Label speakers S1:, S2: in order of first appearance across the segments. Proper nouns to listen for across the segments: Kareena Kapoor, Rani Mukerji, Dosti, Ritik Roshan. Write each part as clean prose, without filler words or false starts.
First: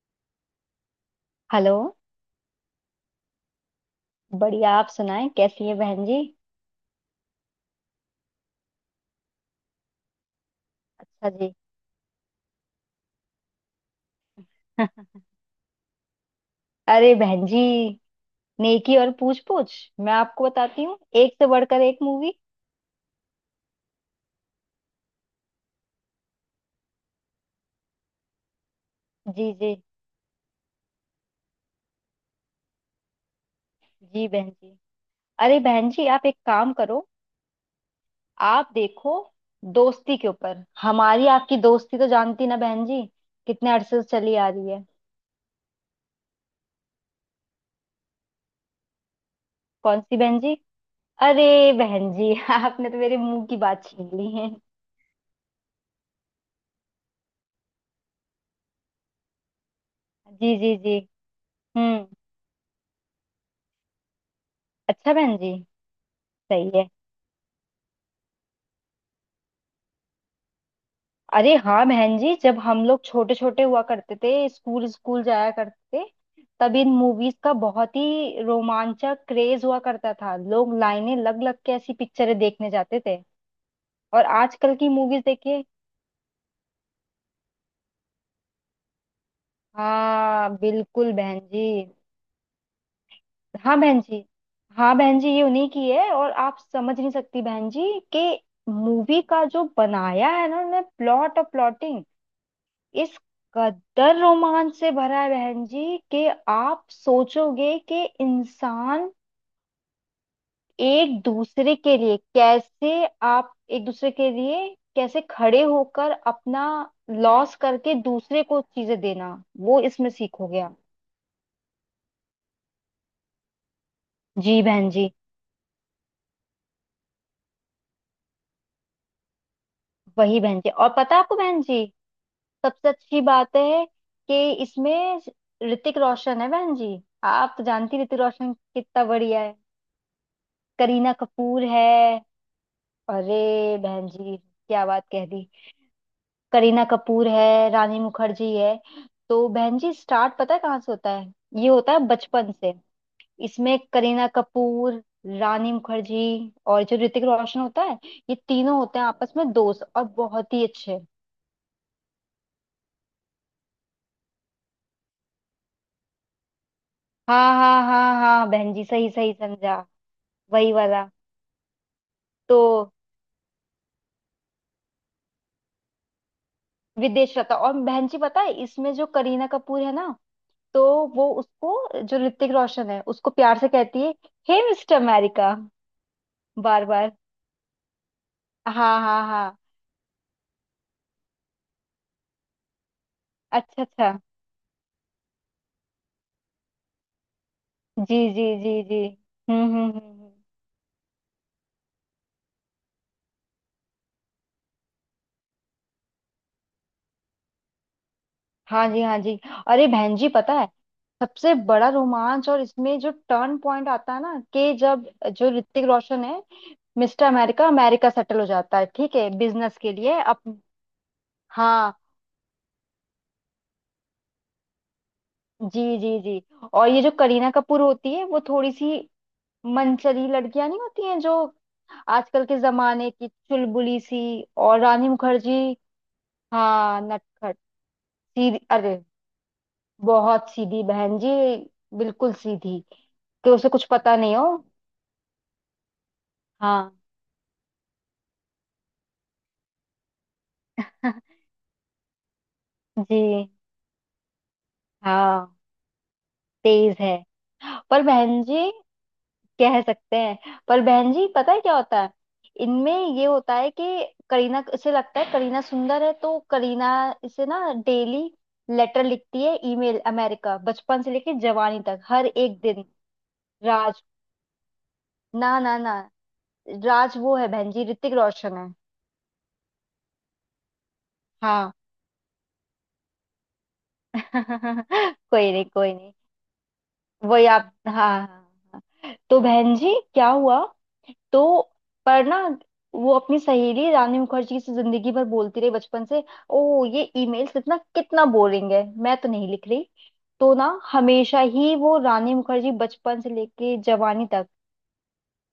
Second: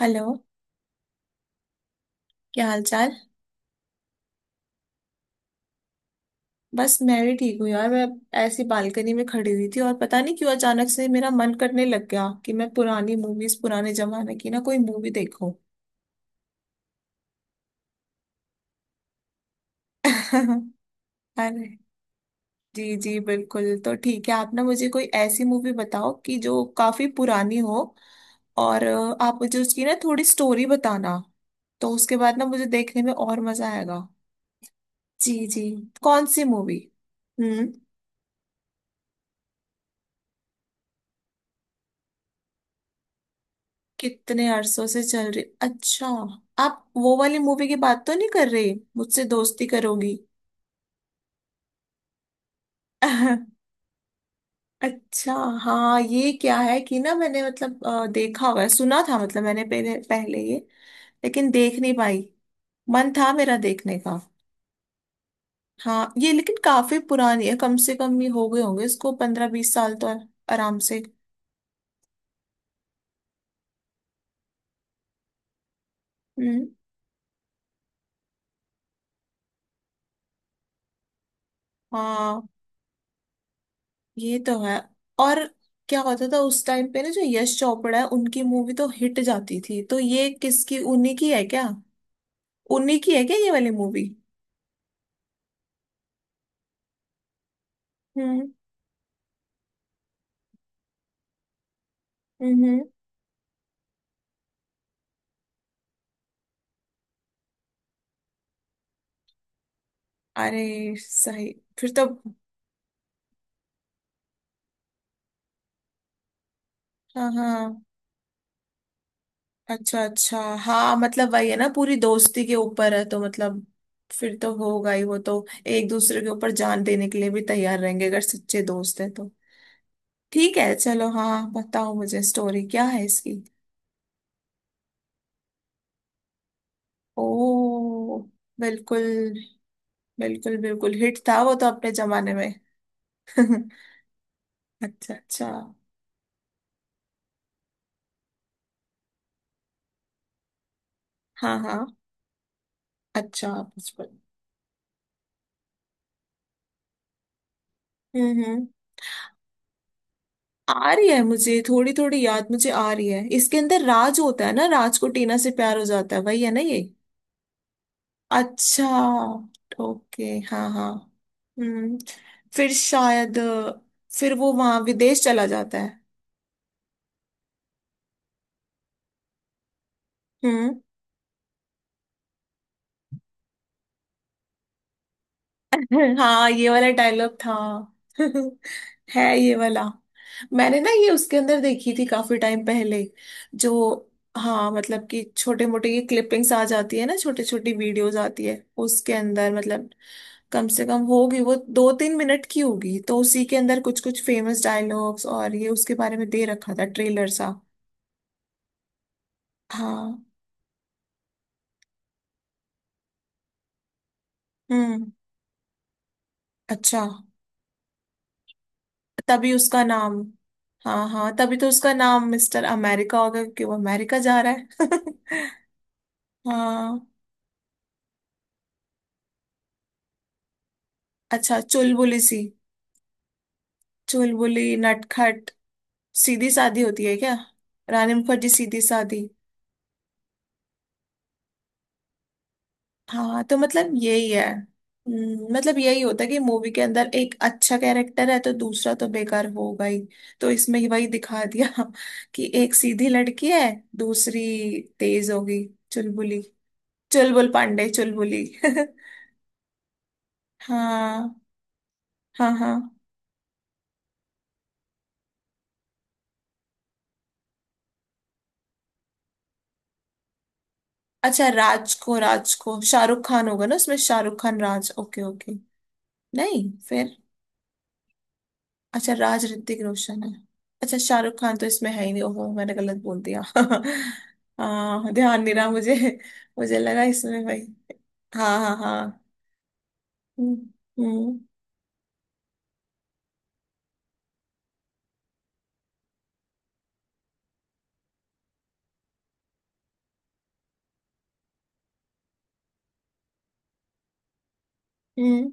S1: Hello.
S2: Hello.
S1: क्या हाल चाल।
S2: बढ़िया, आप सुनाएं कैसी है बहन जी।
S1: बस मैं भी ठीक हूँ यार। मैं ऐसी बालकनी में खड़ी हुई थी और पता नहीं क्यों अचानक से मेरा
S2: अच्छा जी।
S1: मन करने लग गया कि मैं पुरानी मूवीज पुराने जमाने की ना कोई मूवी देखूं।
S2: अरे बहन जी, नेकी और पूछ पूछ। मैं आपको बताती हूँ एक से
S1: अरे
S2: बढ़कर एक मूवी।
S1: जी जी बिल्कुल तो ठीक है। आप ना मुझे कोई ऐसी मूवी बताओ कि जो काफी पुरानी हो और आप
S2: जी
S1: मुझे
S2: जी
S1: उसकी ना थोड़ी स्टोरी बताना। तो उसके बाद ना मुझे देखने में और मजा आएगा।
S2: जी बहन जी।
S1: जी
S2: अरे
S1: जी।
S2: बहन जी
S1: कौन
S2: आप एक
S1: सी
S2: काम
S1: मूवी।
S2: करो,
S1: हम्म।
S2: आप देखो। दोस्ती के ऊपर, हमारी आपकी दोस्ती तो जानती ना बहन जी, कितने अरसे से चली
S1: कितने
S2: आ रही है।
S1: अरसों से चल रही। अच्छा आप वो वाली मूवी की बात तो नहीं कर रहे, मुझसे दोस्ती
S2: कौन
S1: करोगी।
S2: सी बहन जी। अरे बहन जी, आपने तो मेरे मुंह की बात छीन ली है।
S1: अच्छा। हाँ ये क्या है कि ना मैंने मतलब देखा हुआ है, सुना था मतलब मैंने पहले पहले
S2: जी
S1: ये,
S2: जी जी।
S1: लेकिन देख नहीं
S2: हम्म।
S1: पाई। मन था मेरा देखने का।
S2: अच्छा बहन जी।
S1: हाँ ये लेकिन
S2: सही है।
S1: काफी पुरानी है, कम से कम ये हो गए होंगे इसको 15-20 साल तो आराम से।
S2: अरे हाँ बहन जी, जब हम लोग छोटे छोटे हुआ करते थे, स्कूल स्कूल जाया करते थे,
S1: हम्म।
S2: तब इन मूवीज का बहुत ही रोमांचक क्रेज हुआ करता था। लोग लाइनें लग लग के ऐसी पिक्चरें
S1: हाँ
S2: देखने जाते थे। और
S1: ये तो
S2: आजकल
S1: है।
S2: की मूवीज
S1: और
S2: देखिए।
S1: क्या होता था उस टाइम पे ना जो यश चोपड़ा है उनकी मूवी तो हिट जाती थी, तो ये
S2: हाँ
S1: किसकी,
S2: बिल्कुल
S1: उन्हीं की
S2: बहन
S1: है क्या।
S2: जी।
S1: उन्हीं की है क्या ये वाली
S2: हाँ बहन
S1: मूवी।
S2: जी। हाँ बहन जी ये उन्हीं की है। और आप समझ नहीं सकती बहन जी कि
S1: हम्म
S2: मूवी का जो बनाया है ना उन्होंने, प्लॉट और प्लॉटिंग
S1: हम्म।
S2: इस कदर रोमांच से भरा है बहन जी कि आप सोचोगे कि इंसान
S1: अरे
S2: एक
S1: सही।
S2: दूसरे
S1: फिर
S2: के
S1: तो।
S2: लिए कैसे, आप एक दूसरे के लिए कैसे खड़े होकर अपना
S1: हाँ
S2: लॉस
S1: हाँ।
S2: करके दूसरे को चीजें देना, वो
S1: अच्छा
S2: इसमें
S1: अच्छा।
S2: सीखोगे आप।
S1: हाँ मतलब वही है ना पूरी दोस्ती के ऊपर है तो मतलब फिर तो
S2: जी बहन
S1: होगा ही।
S2: जी।
S1: वो तो एक दूसरे के ऊपर जान देने के लिए भी तैयार रहेंगे अगर सच्चे दोस्त हैं तो।
S2: वही
S1: ठीक
S2: बहन जी।
S1: है
S2: और
S1: चलो।
S2: पता है आपको
S1: हाँ
S2: बहन जी,
S1: बताओ मुझे, स्टोरी क्या
S2: सबसे
S1: है
S2: अच्छी
S1: इसकी।
S2: बात है कि इसमें ऋतिक रोशन है बहन जी। आप तो जानती हैं
S1: ओ।
S2: ऋतिक रोशन
S1: बिल्कुल।
S2: कितना बढ़िया है।
S1: बिल्कुल बिल्कुल
S2: करीना
S1: हिट था वो
S2: कपूर
S1: तो
S2: है।
S1: अपने जमाने में।
S2: अरे बहन जी क्या बात
S1: अच्छा
S2: कह
S1: अच्छा।
S2: दी। करीना कपूर है, रानी मुखर्जी है। तो बहन जी स्टार्ट पता है कहाँ से होता है,
S1: हाँ
S2: ये
S1: हाँ।
S2: होता है बचपन से।
S1: अच्छा।
S2: इसमें
S1: बचपन।
S2: करीना कपूर, रानी मुखर्जी और जो ऋतिक रोशन होता है, ये
S1: हम्म।
S2: तीनों होते हैं आपस में दोस्त, और बहुत ही
S1: आ
S2: अच्छे।
S1: रही है मुझे थोड़ी थोड़ी याद, मुझे आ रही है, इसके अंदर राज होता है ना, राज को टीना से प्यार हो जाता है, वही है ना ये।
S2: हाँ हाँ हाँ हाँ बहन
S1: अच्छा।
S2: जी, सही सही समझा।
S1: ओके। हाँ
S2: वही
S1: हाँ।
S2: वाला।
S1: हम्म।
S2: तो
S1: फिर शायद फिर वो वहां विदेश चला जाता है।
S2: विदेश रहता। और बहन जी पता है, इसमें जो करीना कपूर है ना,
S1: हम्म।
S2: तो वो उसको, जो ऋतिक रोशन है उसको प्यार से कहती है हे मिस्टर अमेरिका,
S1: हाँ ये
S2: बार
S1: वाला
S2: बार।
S1: डायलॉग था।
S2: हाँ हाँ
S1: है ये
S2: हाँ।
S1: वाला। मैंने ना ये उसके अंदर देखी थी काफी टाइम पहले। जो।
S2: अच्छा अच्छा।
S1: हाँ मतलब कि छोटे मोटे ये क्लिपिंग्स आ जाती है ना, छोटी छोटी वीडियोस
S2: जी
S1: आती
S2: जी
S1: है
S2: जी जी।
S1: उसके अंदर
S2: हम्म हम्म
S1: मतलब,
S2: हम्म हम्म।
S1: कम से कम होगी वो 2-3 मिनट की, होगी तो उसी के अंदर कुछ कुछ फेमस डायलॉग्स और ये उसके बारे में दे रखा था ट्रेलर सा।
S2: हाँ जी हाँ जी। अरे बहन
S1: हाँ।
S2: जी पता है, सबसे बड़ा रोमांच और इसमें जो टर्न पॉइंट आता है ना कि जब
S1: हम्म।
S2: जो ऋतिक रोशन है,
S1: अच्छा।
S2: मिस्टर अमेरिका अमेरिका सेटल हो जाता है, ठीक है,
S1: तभी
S2: बिजनेस
S1: उसका
S2: के
S1: नाम।
S2: लिए अप।
S1: हाँ हाँ तभी तो उसका
S2: हाँ
S1: नाम मिस्टर अमेरिका होगा, क्योंकि वो अमेरिका जा रहा है।
S2: जी जी जी। और
S1: हाँ।
S2: ये जो करीना कपूर होती है, वो थोड़ी सी मनचली लड़कियां नहीं होती हैं जो
S1: अच्छा चुलबुली सी।
S2: आजकल के जमाने की चुलबुली सी,
S1: चुलबुली
S2: और रानी
S1: नटखट।
S2: मुखर्जी।
S1: सीधी सादी
S2: हाँ
S1: होती है क्या।
S2: नटखट।
S1: रानी मुखर्जी
S2: सीधी,
S1: सीधी
S2: अरे
S1: सादी।
S2: बहुत सीधी बहन जी, बिल्कुल सीधी।
S1: हाँ
S2: कि
S1: तो
S2: उसे कुछ
S1: मतलब
S2: पता
S1: यही
S2: नहीं
S1: है।
S2: हो।
S1: मतलब यही होता है कि मूवी के
S2: हाँ।
S1: अंदर एक अच्छा कैरेक्टर है तो दूसरा तो बेकार होगा ही। तो इसमें ही वही दिखा दिया। कि एक सीधी लड़की
S2: जी।
S1: है, दूसरी तेज
S2: हाँ
S1: होगी चुलबुली।
S2: तेज है।
S1: चुलबुल पांडे
S2: पर बहन
S1: चुलबुली।
S2: जी कह सकते हैं, पर बहन जी
S1: हाँ
S2: पता है क्या होता है,
S1: हाँ
S2: इनमें
S1: हाँ।
S2: ये होता है कि करीना, इसे लगता है करीना सुंदर है, तो करीना इसे ना डेली लेटर लिखती है, ईमेल, अमेरिका, बचपन से लेके
S1: अच्छा
S2: जवानी
S1: राज
S2: तक
S1: को,
S2: हर
S1: राज
S2: एक
S1: को
S2: दिन।
S1: शाहरुख खान होगा ना उसमें,
S2: राज,
S1: शाहरुख खान राज। ओके
S2: ना
S1: ओके।
S2: ना ना,
S1: नहीं फिर।
S2: राज वो है बहन जी, ऋतिक रोशन है।
S1: अच्छा राज ऋतिक रोशन है। अच्छा शाहरुख खान तो
S2: हाँ।
S1: इसमें है ही नहीं। ओहो मैंने गलत बोल दिया। हाँ ध्यान
S2: कोई
S1: नहीं
S2: नहीं
S1: रहा
S2: कोई
S1: मुझे।
S2: नहीं।
S1: मुझे लगा इसमें
S2: वही
S1: भाई।
S2: आप, हाँ हाँ
S1: हाँ हाँ
S2: हाँ। हाँ।
S1: हाँ।
S2: तो बहन जी क्या
S1: हम्म
S2: हुआ,
S1: हम्म
S2: तो पर ना वो अपनी सहेली रानी मुखर्जी से जिंदगी भर बोलती रही, बचपन से, ओ ये ईमेल्स इतना कितना बोरिंग है, मैं तो नहीं लिख रही। तो ना हमेशा ही वो रानी मुखर्जी बचपन से लेके जवानी तक
S1: हम्म।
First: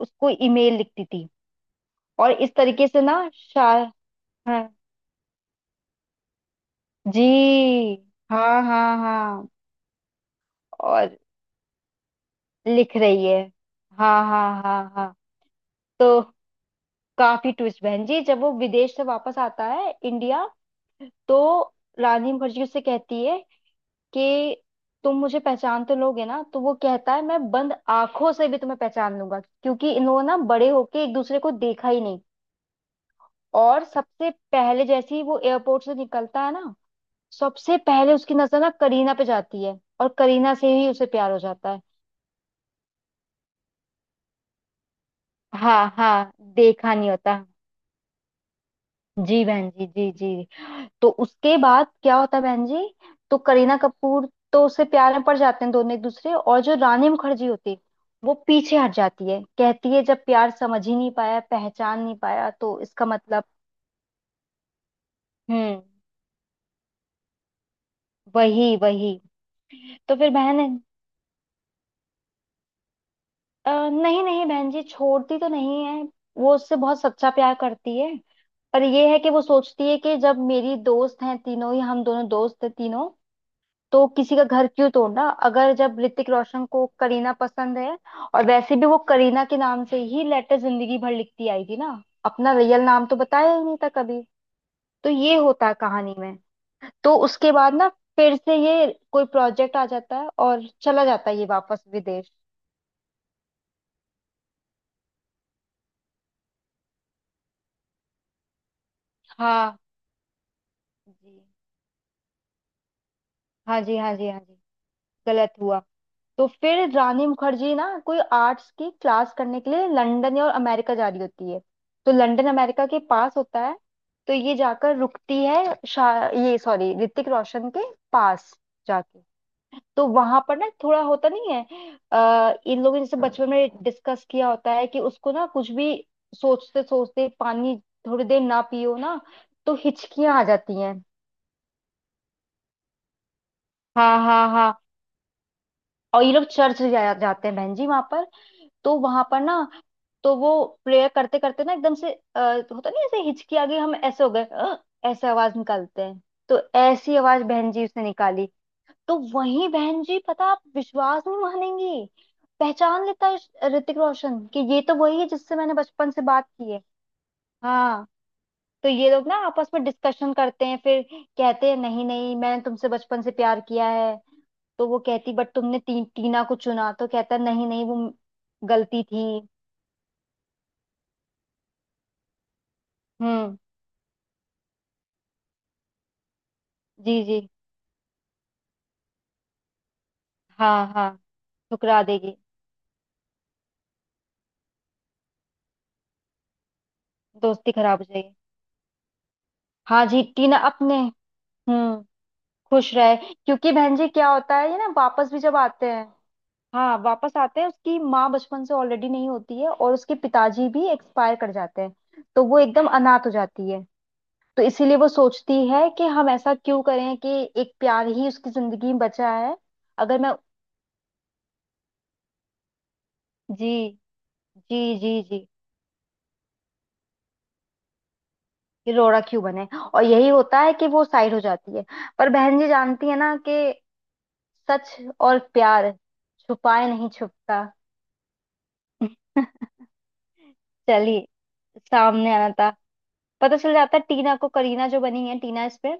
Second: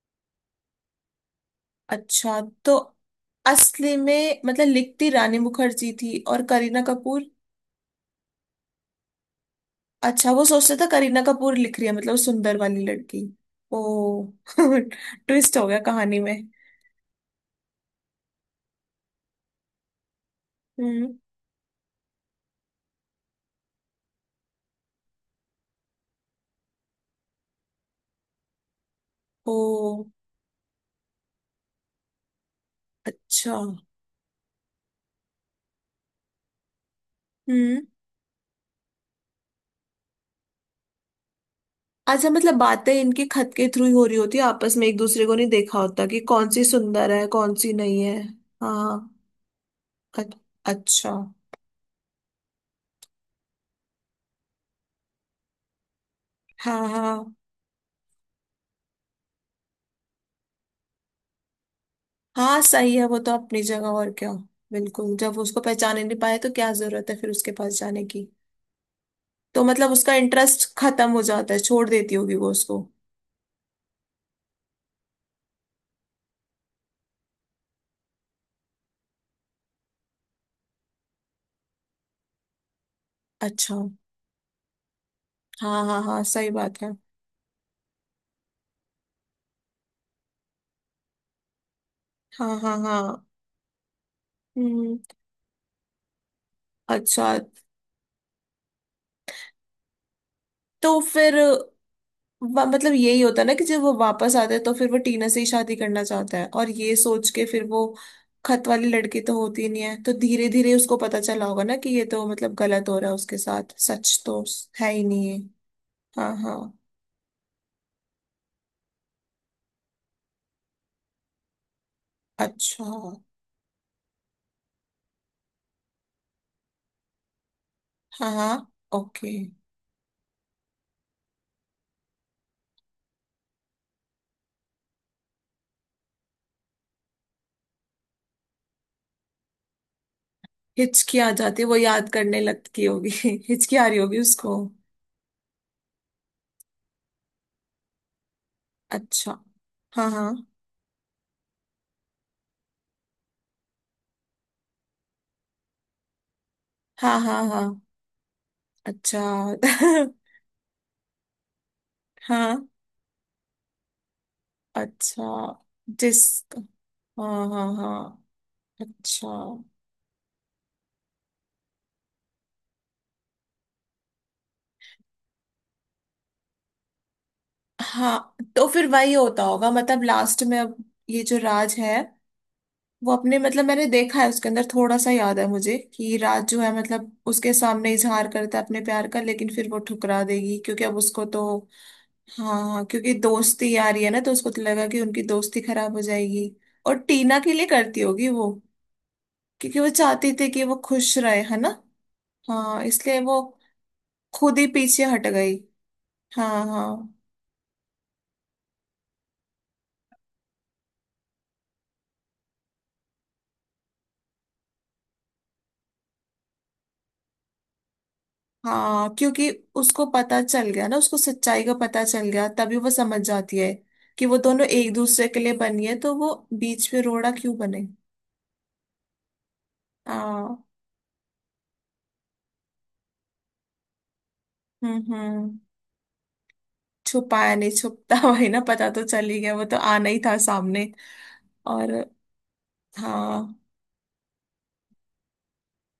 S2: उसको ईमेल लिखती थी। और
S1: अच्छा।
S2: इस
S1: तो
S2: तरीके से ना शायद।
S1: असली में
S2: हाँ
S1: मतलब लिखती रानी मुखर्जी थी और करीना कपूर।
S2: जी। हाँ हाँ हाँ।
S1: अच्छा वो सोचते था
S2: और
S1: करीना कपूर लिख रही है मतलब सुंदर वाली
S2: लिख
S1: लड़की।
S2: रही है। हाँ
S1: ओ।
S2: हाँ हाँ हाँ।
S1: ट्विस्ट हो गया कहानी
S2: तो
S1: में।
S2: काफी ट्विस्ट बहन जी, जब वो विदेश से वापस आता है इंडिया,
S1: हम्म।
S2: तो रानी मुखर्जी उससे कहती है कि तुम मुझे पहचान तो लोगे ना, तो वो कहता है मैं बंद आंखों से भी तुम्हें पहचान लूंगा,
S1: ओ।
S2: क्योंकि इन लोगों ने ना बड़े होके एक दूसरे को देखा ही नहीं।
S1: अच्छा।
S2: और सबसे पहले जैसे ही वो एयरपोर्ट से निकलता है ना, सबसे
S1: हम्म।
S2: पहले उसकी नजर ना करीना पे जाती है और करीना से ही उसे प्यार हो जाता है।
S1: अच्छा मतलब बातें इनके खत के थ्रू ही हो रही होती है आपस में, एक दूसरे को नहीं देखा
S2: हाँ
S1: होता कि
S2: हाँ
S1: कौन सी
S2: देखा
S1: सुंदर
S2: नहीं
S1: है
S2: होता।
S1: कौन सी नहीं है। हाँ।
S2: जी बहन जी जी
S1: अ-
S2: जी। तो
S1: अच्छा।
S2: उसके बाद क्या होता है बहन जी, तो करीना कपूर, तो उससे प्यार में पड़ जाते हैं दोनों एक दूसरे, और जो
S1: हाँ
S2: रानी
S1: हाँ
S2: मुखर्जी होती है, वो पीछे हट जाती है, कहती है जब प्यार समझ ही नहीं पाया, पहचान नहीं पाया,
S1: हाँ
S2: तो
S1: सही है।
S2: इसका
S1: वो तो
S2: मतलब।
S1: अपनी जगह, और क्या। बिल्कुल, जब वो उसको
S2: हम्म।
S1: पहचाने नहीं पाए तो क्या जरूरत है फिर उसके पास जाने की।
S2: वही वही।
S1: तो मतलब उसका
S2: तो फिर बहन,
S1: इंटरेस्ट खत्म हो जाता है, छोड़ देती होगी वो उसको।
S2: नहीं नहीं बहन जी, छोड़ती तो नहीं है, वो उससे बहुत सच्चा प्यार करती है। पर ये है कि वो सोचती है कि जब मेरी दोस्त हैं तीनों ही, हम दोनों दोस्त हैं तीनों,
S1: अच्छा।
S2: तो किसी का घर क्यों तोड़ना, अगर
S1: हाँ
S2: जब
S1: हाँ हाँ
S2: ऋतिक
S1: सही
S2: रोशन
S1: बात
S2: को
S1: है।
S2: करीना पसंद है। और वैसे भी वो करीना के नाम से ही लेटर जिंदगी भर लिखती आई थी ना, अपना
S1: हाँ हाँ
S2: रियल
S1: हाँ।
S2: नाम तो बताया ही नहीं था कभी।
S1: हम्म।
S2: तो ये होता है कहानी में। तो
S1: अच्छा
S2: उसके बाद ना, फिर से ये कोई प्रोजेक्ट आ जाता है और
S1: तो
S2: चला जाता
S1: फिर
S2: है ये वापस विदेश।
S1: मतलब यही होता है ना कि जब वो वापस आता है तो फिर वो टीना से ही शादी करना चाहता है, और ये सोच के फिर वो, खत वाली लड़की तो होती ही
S2: हाँ
S1: नहीं है, तो धीरे धीरे उसको पता
S2: जी
S1: चला होगा ना कि ये तो मतलब गलत हो रहा है उसके साथ,
S2: हाँ जी हाँ
S1: सच
S2: जी। हाँ
S1: तो
S2: जी।
S1: है ही नहीं है।
S2: गलत हुआ।
S1: हाँ
S2: तो
S1: हाँ।
S2: फिर रानी मुखर्जी ना कोई आर्ट्स की क्लास करने के लिए लंदन या और अमेरिका जा रही होती है, तो लंदन
S1: अच्छा।
S2: अमेरिका के पास होता है, तो ये जाकर रुकती है ये सॉरी, ऋतिक रोशन के
S1: हाँ
S2: पास
S1: हाँ
S2: जाके।
S1: ओके।
S2: तो वहां पर ना थोड़ा होता नहीं है, इन लोगों ने जैसे बचपन में डिस्कस किया होता है कि उसको ना कुछ भी सोचते सोचते पानी थोड़ी देर ना पियो ना, तो हिचकियां आ जाती हैं।
S1: हिचकी आ जाती है, वो याद करने लगती होगी। हिचकी आ रही
S2: हाँ
S1: होगी
S2: हाँ
S1: उसको।
S2: हाँ। और ये लोग चर्च जाते हैं बहन जी वहां पर। तो वहां
S1: अच्छा।
S2: पर ना,
S1: हाँ हाँ।
S2: तो वो प्रेयर करते करते ना एकदम से होता नहीं ऐसे हिचकी आ गई, हम ऐसे हो गए "अ", ऐसे आवाज निकालते हैं, तो ऐसी
S1: हाँ हाँ
S2: आवाज
S1: हाँ।
S2: बहन जी उसने निकाली। तो
S1: अच्छा।
S2: वही बहन जी, पता आप विश्वास नहीं मानेंगी,
S1: हाँ।
S2: पहचान लेता है ऋतिक रोशन कि ये तो वही
S1: अच्छा।
S2: है जिससे मैंने बचपन
S1: जिस।
S2: से बात की है।
S1: हाँ हाँ
S2: हाँ।
S1: हाँ।
S2: तो ये लोग
S1: अच्छा।
S2: ना आपस में डिस्कशन करते हैं, फिर कहते हैं नहीं नहीं, मैंने तुमसे बचपन से प्यार किया है। तो वो कहती, बट तुमने टीना को चुना, तो कहता नहीं नहीं वो
S1: हाँ तो फिर
S2: गलती
S1: वही
S2: थी।
S1: होता होगा मतलब लास्ट में अब ये जो राज है वो अपने
S2: हम्म।
S1: मतलब, मैंने देखा है उसके अंदर थोड़ा सा याद है मुझे, कि राज जो है मतलब
S2: जी जी।
S1: उसके सामने इजहार करता है अपने प्यार का, लेकिन फिर वो ठुकरा देगी क्योंकि
S2: हाँ
S1: अब
S2: हाँ।
S1: उसको तो।
S2: ठुकरा देगी।
S1: हाँ हाँ क्योंकि दोस्ती आ रही है ना तो उसको तो लगा कि उनकी दोस्ती खराब हो जाएगी। और टीना के लिए
S2: दोस्ती खराब
S1: करती
S2: हो
S1: होगी
S2: जाएगी।
S1: वो। क्योंकि वो
S2: हाँ जी,
S1: चाहती थी
S2: टीना
S1: कि वो
S2: अपने।
S1: खुश रहे, है ना।
S2: हम्म।
S1: हाँ
S2: खुश रहे,
S1: इसलिए वो
S2: क्योंकि बहन जी क्या होता
S1: खुद ही
S2: है, ये ना
S1: पीछे हट
S2: वापस भी
S1: गई।
S2: जब आते हैं।
S1: हाँ
S2: हाँ
S1: हाँ
S2: वापस आते हैं, उसकी माँ बचपन से ऑलरेडी नहीं होती है और उसके पिताजी भी एक्सपायर कर जाते हैं, तो वो एकदम अनाथ हो जाती है। तो इसीलिए वो सोचती है कि हम ऐसा क्यों करें कि, एक प्यार ही उसकी जिंदगी में
S1: हाँ
S2: बचा
S1: क्योंकि
S2: है,
S1: उसको
S2: अगर मैं।
S1: पता चल गया ना, उसको सच्चाई का पता चल गया, तभी वो समझ जाती
S2: जी
S1: है कि वो दोनों
S2: जी
S1: एक
S2: जी
S1: दूसरे
S2: जी।
S1: के लिए बनी है, तो वो बीच में रोड़ा क्यों बने।
S2: ये रोड़ा क्यों बने। और यही
S1: हाँ।
S2: होता है कि वो साइड हो जाती है। पर बहन जी जानती है ना कि सच और
S1: हम्म।
S2: प्यार छुपाए नहीं
S1: छुपाया
S2: छुपता।
S1: नहीं छुपता। वही ना, पता तो चल ही गया, वो तो आना ही था सामने।
S2: चलिए,
S1: और।
S2: सामने आना था।
S1: हाँ
S2: पता चल जाता है टीना को, करीना जो बनी है टीना, इस पे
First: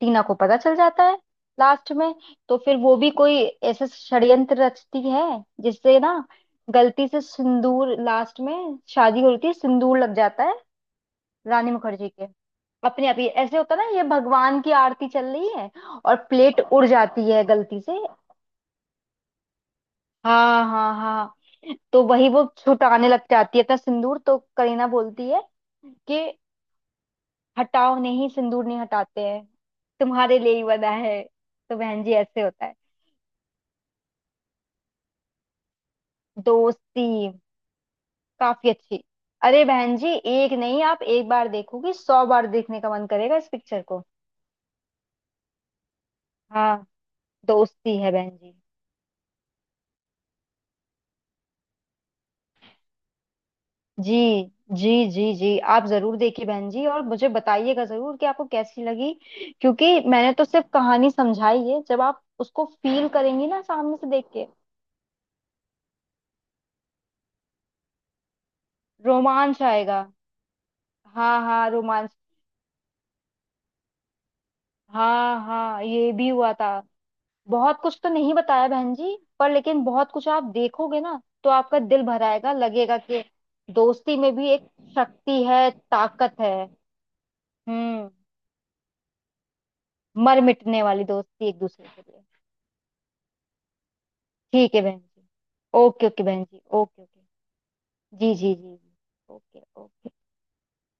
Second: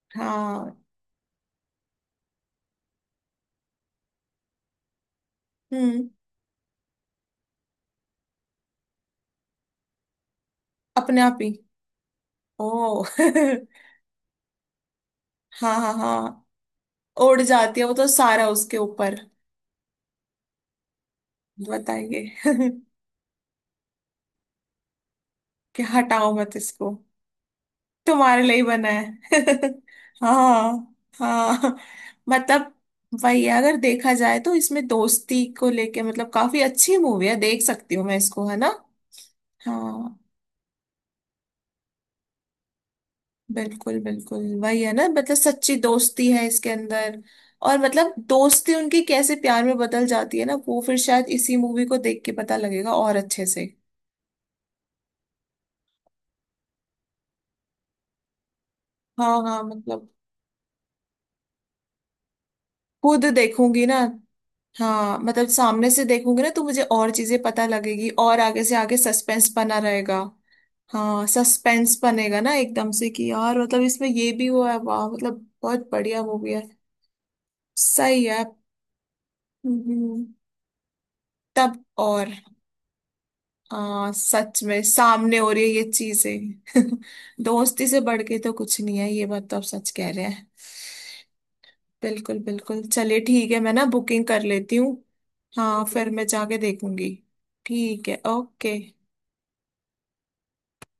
S2: टीना को पता चल
S1: हाँ।
S2: जाता है लास्ट में। तो फिर वो भी कोई ऐसे षड्यंत्र रचती है, जिससे
S1: हम्म।
S2: ना गलती से सिंदूर, लास्ट में शादी होती है, सिंदूर लग जाता है
S1: अपने आप ही।
S2: रानी मुखर्जी के।
S1: ओ।
S2: अपने आप ही ऐसे होता ना, ये भगवान की आरती चल रही है
S1: हाँ हाँ
S2: और
S1: हाँ।
S2: प्लेट उड़ जाती
S1: उड़
S2: है
S1: जाती
S2: गलती
S1: है, वो
S2: से।
S1: तो सारा उसके ऊपर।
S2: हाँ हाँ हाँ। तो
S1: बताइए।
S2: वही वो छुटाने लग जाती है अपना सिंदूर, तो करीना बोलती है
S1: कि
S2: कि
S1: हटाओ मत इसको।
S2: हटाओ नहीं,
S1: तुम्हारे लिए ही
S2: सिंदूर नहीं
S1: बना है।
S2: हटाते हैं, तुम्हारे लिए ही बना
S1: हाँ
S2: है।
S1: हाँ
S2: तो बहन जी ऐसे होता
S1: मतलब
S2: है।
S1: वही है, अगर देखा जाए तो इसमें दोस्ती को लेके मतलब काफी अच्छी
S2: दोस्ती,
S1: मूवी है, देख सकती हूँ मैं इसको, है ना।
S2: काफी अच्छी। अरे बहन जी
S1: हाँ।
S2: एक नहीं, आप एक बार देखोगी सौ बार देखने का मन करेगा इस पिक्चर
S1: बिल्कुल
S2: को।
S1: बिल्कुल वही है ना, मतलब सच्ची दोस्ती है इसके
S2: हाँ।
S1: अंदर। और
S2: दोस्ती है
S1: मतलब
S2: बहन जी।
S1: दोस्ती उनकी कैसे प्यार में बदल जाती है ना, वो फिर शायद इसी मूवी को देख के पता लगेगा और अच्छे से।
S2: जी जी जी जी, आप जरूर देखिए बहन जी और मुझे बताइएगा जरूर कि आपको कैसी लगी,
S1: हाँ हाँ
S2: क्योंकि
S1: मतलब
S2: मैंने तो सिर्फ कहानी समझाई है, जब आप उसको फील
S1: खुद
S2: करेंगी ना
S1: देखूंगी ना।
S2: सामने से देख के,
S1: हाँ मतलब सामने से देखूंगी ना तो मुझे और चीजें पता लगेगी और आगे से आगे सस्पेंस
S2: रोमांच
S1: बना
S2: आएगा।
S1: रहेगा। हाँ
S2: हाँ हाँ
S1: सस्पेंस
S2: रोमांच।
S1: बनेगा ना एकदम से कि यार मतलब इसमें ये भी हुआ है, वाह
S2: हाँ
S1: मतलब
S2: हाँ
S1: बहुत
S2: ये
S1: बढ़िया
S2: भी
S1: मूवी
S2: हुआ
S1: है।
S2: था। बहुत कुछ तो
S1: सही
S2: नहीं
S1: है।
S2: बताया बहन जी, पर लेकिन बहुत
S1: हम्म,
S2: कुछ आप देखोगे ना, तो
S1: तब
S2: आपका दिल भर
S1: और।
S2: आएगा, लगेगा कि
S1: हाँ
S2: दोस्ती में भी
S1: सच
S2: एक
S1: में सामने
S2: शक्ति
S1: हो रही है
S2: है,
S1: ये
S2: ताकत है।
S1: चीजें। दोस्ती से
S2: हम्म।
S1: बढ़ के तो कुछ नहीं है, ये बात तो आप सच कह रहे
S2: मर
S1: हैं।
S2: मिटने वाली दोस्ती एक दूसरे के लिए।
S1: बिल्कुल बिल्कुल चलिए ठीक है, मैं ना बुकिंग कर
S2: ठीक
S1: लेती
S2: है
S1: हूँ।
S2: बहन जी।
S1: हाँ
S2: ओके
S1: फिर
S2: ओके
S1: मैं
S2: बहन
S1: जाके
S2: जी, ओके
S1: देखूंगी।
S2: ओके।
S1: ठीक है
S2: जी जी जी
S1: ओके।
S2: जी। Okay okay.